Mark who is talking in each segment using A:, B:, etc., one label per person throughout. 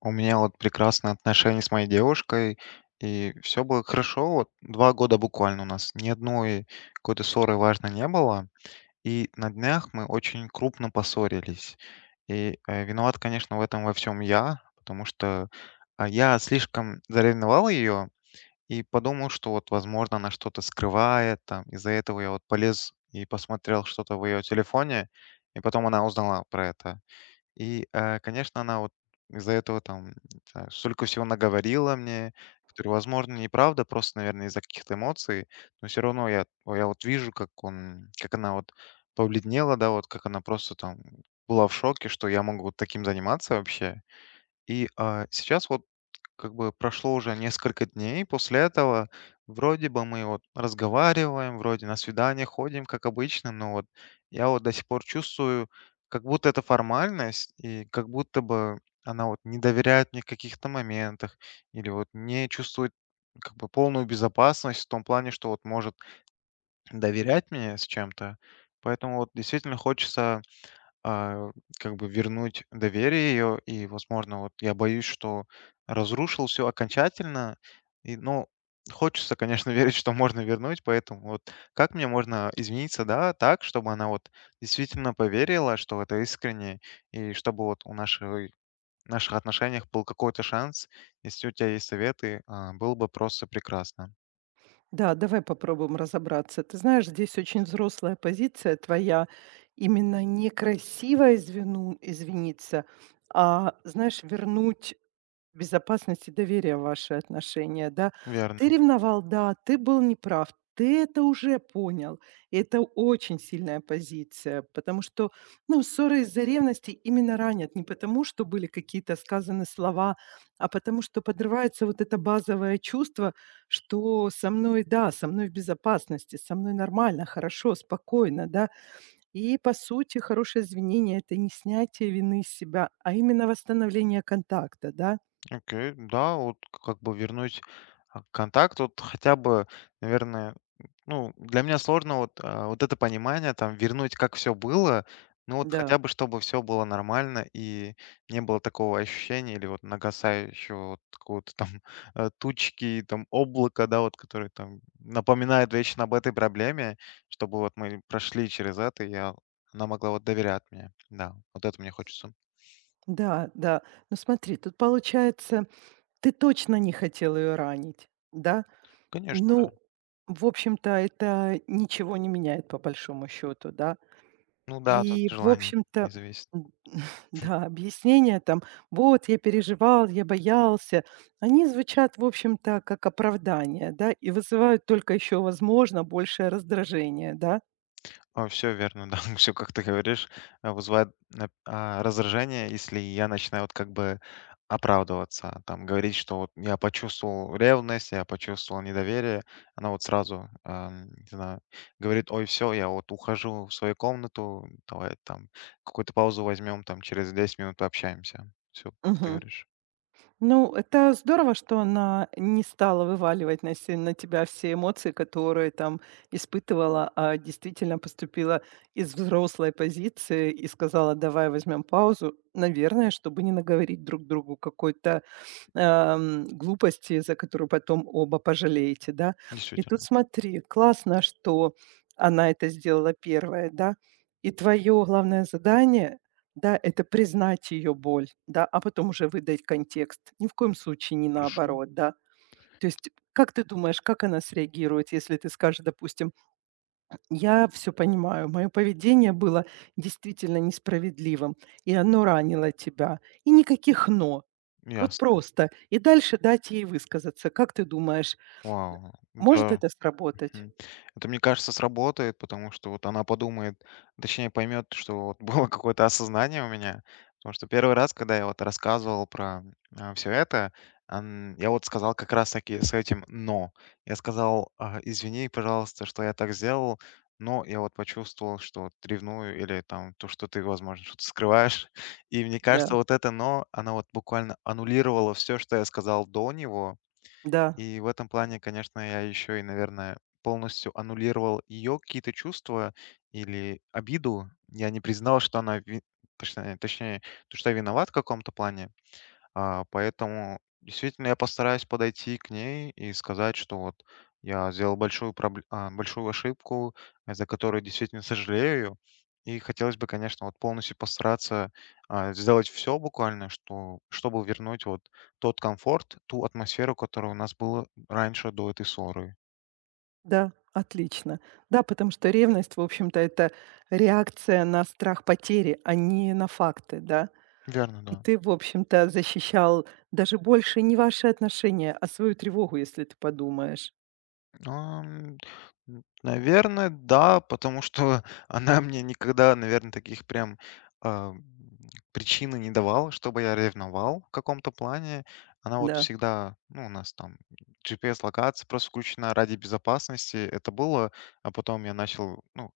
A: У меня вот прекрасные отношения с моей девушкой, и все было хорошо. Вот 2 года буквально у нас ни одной какой-то ссоры важной не было. И на днях мы очень крупно поссорились. И виноват, конечно, в этом во всем я, потому что я слишком заревновал ее и подумал, что вот, возможно, она что-то скрывает. Там. Из-за этого я вот полез и посмотрел что-то в ее телефоне, и потом она узнала про это. И, конечно, она вот из-за этого там, не знаю, столько всего наговорила мне, которое, возможно, неправда, просто, наверное, из-за каких-то эмоций. Но все равно я вот вижу, как она вот побледнела, да, вот как она просто там была в шоке, что я могу вот таким заниматься вообще. И, сейчас вот как бы прошло уже несколько дней после этого. Вроде бы мы вот разговариваем, вроде на свидание ходим, как обычно, но вот я вот до сих пор чувствую, как будто это формальность, и как будто бы она вот не доверяет мне в каких-то моментах, или вот не чувствует как бы полную безопасность в том плане, что вот может доверять мне с чем-то. Поэтому вот действительно хочется а, как бы вернуть доверие ее, и, возможно, вот я боюсь, что разрушил все окончательно, и, ну, хочется, конечно, верить, что можно вернуть, поэтому вот как мне можно измениться, да, так, чтобы она вот действительно поверила, что это искренне, и чтобы вот у нашей наших отношениях был какой-то шанс, если у тебя есть советы, было бы просто прекрасно.
B: Да, давай попробуем разобраться. Ты знаешь, здесь очень взрослая позиция твоя. Именно не извиниться, а, знаешь, вернуть безопасности доверия в ваши отношения, да. Ты
A: Верно.
B: ревновал, да, ты был неправ, ты это уже понял. И это очень сильная позиция, потому что, ну, ссоры из-за ревности именно ранят не потому, что были какие-то сказаны слова, а потому что подрывается вот это базовое чувство, что со мной, да, со мной в безопасности, со мной нормально, хорошо, спокойно, да. И, по сути, хорошее извинение– это не снятие вины с себя, а именно восстановление контакта, да.
A: Окей, да, вот как бы вернуть контакт, вот хотя бы, наверное, ну, для меня сложно вот, вот это понимание, там, вернуть, как все было, ну, вот
B: Да.
A: хотя бы, чтобы все было нормально и не было такого ощущения или вот нагасающего вот какого-то там тучки, там, облака, да, вот, который там напоминает вечно об этой проблеме, чтобы вот мы прошли через это, и я, она могла вот доверять мне, да, вот это мне хочется.
B: Да, да. Ну смотри, тут получается, ты точно не хотел ее ранить, да?
A: Конечно, да.
B: Ну, в общем-то, это ничего не меняет по большому счету, да?
A: Ну да, тут
B: И, в
A: желание
B: общем-то,
A: не зависит.
B: м, да, объяснения там, вот я переживал, я боялся, они звучат, в общем-то, как оправдание, да, и вызывают только еще, возможно, большее раздражение, да?
A: Все верно, да, все как ты говоришь, вызывает раздражение, если я начинаю вот как бы оправдываться, там говорить, что вот я почувствовал ревность, я почувствовал недоверие. Она вот сразу, не знаю, говорит: "Ой, все, я вот ухожу в свою комнату, давай там какую-то паузу возьмем, там через 10 минут пообщаемся". Все, как ты
B: Мгм.
A: говоришь.
B: Ну, это здорово, что она не стала вываливать на, се- на тебя все эмоции, которые там испытывала, а действительно поступила из взрослой позиции и сказала, давай возьмем паузу, наверное, чтобы не наговорить друг другу какой-то глупости, за которую потом оба пожалеете, да. И тут
A: Действительно.
B: смотри, классно, что она это сделала первая, да. И твое главное задание, да, это признать ее боль, да, а потом уже выдать контекст. Ни в коем случае не
A: Хорошо,
B: наоборот, да. То есть, как ты думаешь, как она среагирует, если ты скажешь, допустим, я все понимаю, мое поведение было действительно несправедливым, и оно ранило тебя, и никаких но. Вот
A: ясно.
B: просто. И дальше дать ей высказаться. Как ты думаешь,
A: Вау,
B: может
A: да.
B: это сработать?
A: Мгм. Это, мне кажется, сработает, потому что вот она подумает, точнее поймет, что вот было какое-то осознание у меня. Потому что первый раз, когда я вот рассказывал про все это, я вот сказал как раз-таки с этим «но». Я сказал: «А, извини, пожалуйста, что я так сделал, но я вот почувствовал, что вот ревную или там то, что ты, возможно, что-то скрываешь». И мне кажется,
B: Да,
A: вот это «но» она вот буквально аннулировала все, что я сказал до него,
B: да,
A: и в этом плане, конечно, я еще и, наверное, полностью аннулировал ее какие-то чувства или обиду. Я не признал, что она, ви- точнее, точнее, то, что я виноват в каком-то плане. Поэтому действительно я постараюсь подойти к ней и сказать, что вот я сделал большую ошибку, за которую действительно сожалею. И хотелось бы, конечно, вот полностью постараться сделать все буквально, чтобы вернуть вот тот комфорт, ту атмосферу, которая у нас была раньше до этой ссоры.
B: да, отлично. Да, потому что ревность, в общем-то, это реакция на страх потери, а не на факты, да.
A: Верно,
B: И
A: да.
B: ты, в общем-то, защищал даже больше не ваши отношения, а свою тревогу, если ты подумаешь.
A: Ам, н наверное, да, потому что она мне никогда, наверное, таких прям, ам, причины не давала, чтобы я ревновал в каком-то плане. Она вот
B: Да,
A: всегда ну, у нас там GPS-локация просто включена ради безопасности. Это было, а потом я начал, ну,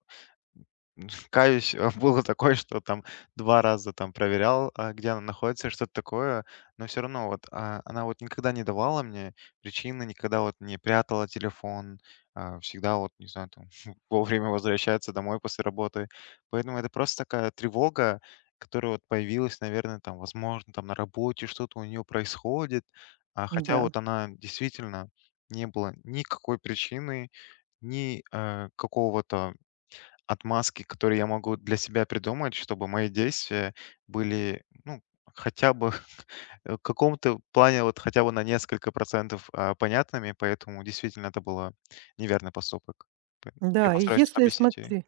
A: каюсь, было такое, что там 2 раза там проверял, где она находится, что-то такое, но все равно вот, она вот никогда не давала мне причины, никогда вот не прятала телефон, всегда вот, не знаю, там вовремя возвращается домой после работы. Поэтому это просто такая тревога, которая вот появилась, наверное, там, возможно, там на работе что-то у нее происходит. Хотя
B: да,
A: вот она действительно не было никакой причины, ни, какого-то отмазки, которые я могу для себя придумать, чтобы мои действия были, ну, хотя бы в каком-то плане вот хотя бы на несколько процентов, понятными, поэтому действительно это было неверный поступок. П Я
B: да. И
A: постараюсь это
B: если,
A: объяснить ей.
B: смотри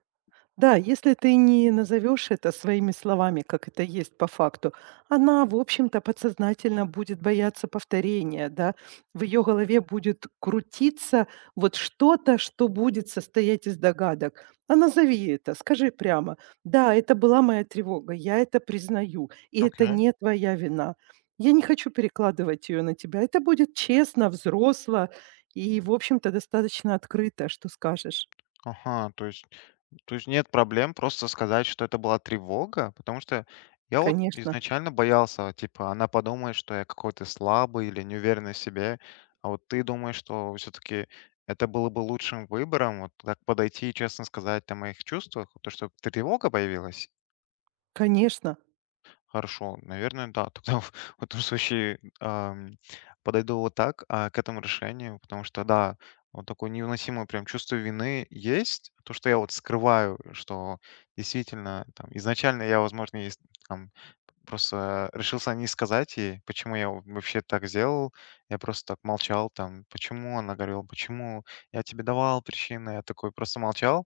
B: Да, если ты не назовешь это своими словами, как это есть по факту, она, в общем-то, подсознательно будет бояться повторения, да. В ее голове будет крутиться вот что-то, что будет состоять из догадок. А назови это, скажи прямо: "Да, это была моя тревога, я это признаю, и это
A: Окей.
B: не твоя вина. Я не хочу перекладывать ее на тебя". Это будет честно, взросло и, в общем-то, достаточно открыто, что скажешь:
A: Ага, то есть нет проблем просто сказать, что это была тревога, потому что я вот
B: "Конечно,
A: изначально боялся, вот, типа, она подумает, что я какой-то слабый или неуверенный в себе, а вот ты думаешь, что все-таки это было бы лучшим выбором, вот так подойти и честно сказать о моих чувствах, то, что тревога появилась.
B: конечно".
A: Хорошо, наверное, да. Тогда в этом случае подойду вот так к этому решению, потому что, да, вот такое невыносимое прям чувство вины есть. То, что я вот скрываю, что действительно там изначально я, возможно, там, просто решился не сказать ей, почему я вот вообще так сделал. Я просто так молчал там, почему она говорила, почему я тебе давал причины, я такой просто молчал.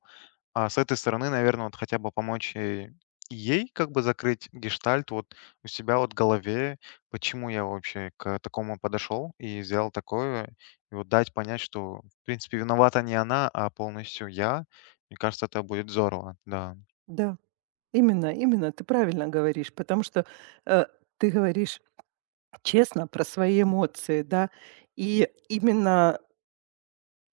A: А с этой стороны, наверное, вот хотя бы помочь и ей как бы закрыть гештальт вот у себя вот в голове, почему я вообще к такому подошел и сделал такое, и вот дать понять, что, в принципе, виновата не она, а полностью я. Мне кажется, это будет здорово, да.
B: Да, именно, именно, ты правильно говоришь, потому что, э, ты говоришь честно про свои эмоции, да. И именно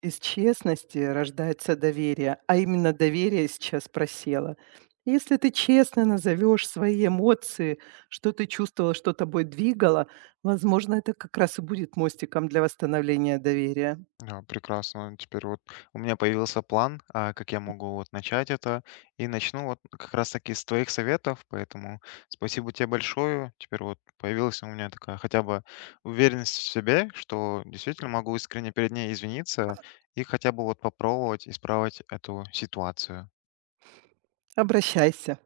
B: из честности рождается доверие, а именно доверие сейчас просело. Если ты честно назовешь свои эмоции, что ты чувствовала, что тобой двигало, возможно, это как раз и будет мостиком для восстановления доверия.
A: Да, прекрасно. Теперь вот у меня появился план, как я могу вот начать это. И начну вот как раз-таки с твоих советов, поэтому спасибо тебе большое. Теперь вот появилась у меня такая хотя бы уверенность в себе, что действительно могу искренне перед ней извиниться и хотя бы вот попробовать исправить эту ситуацию.
B: Обращайся.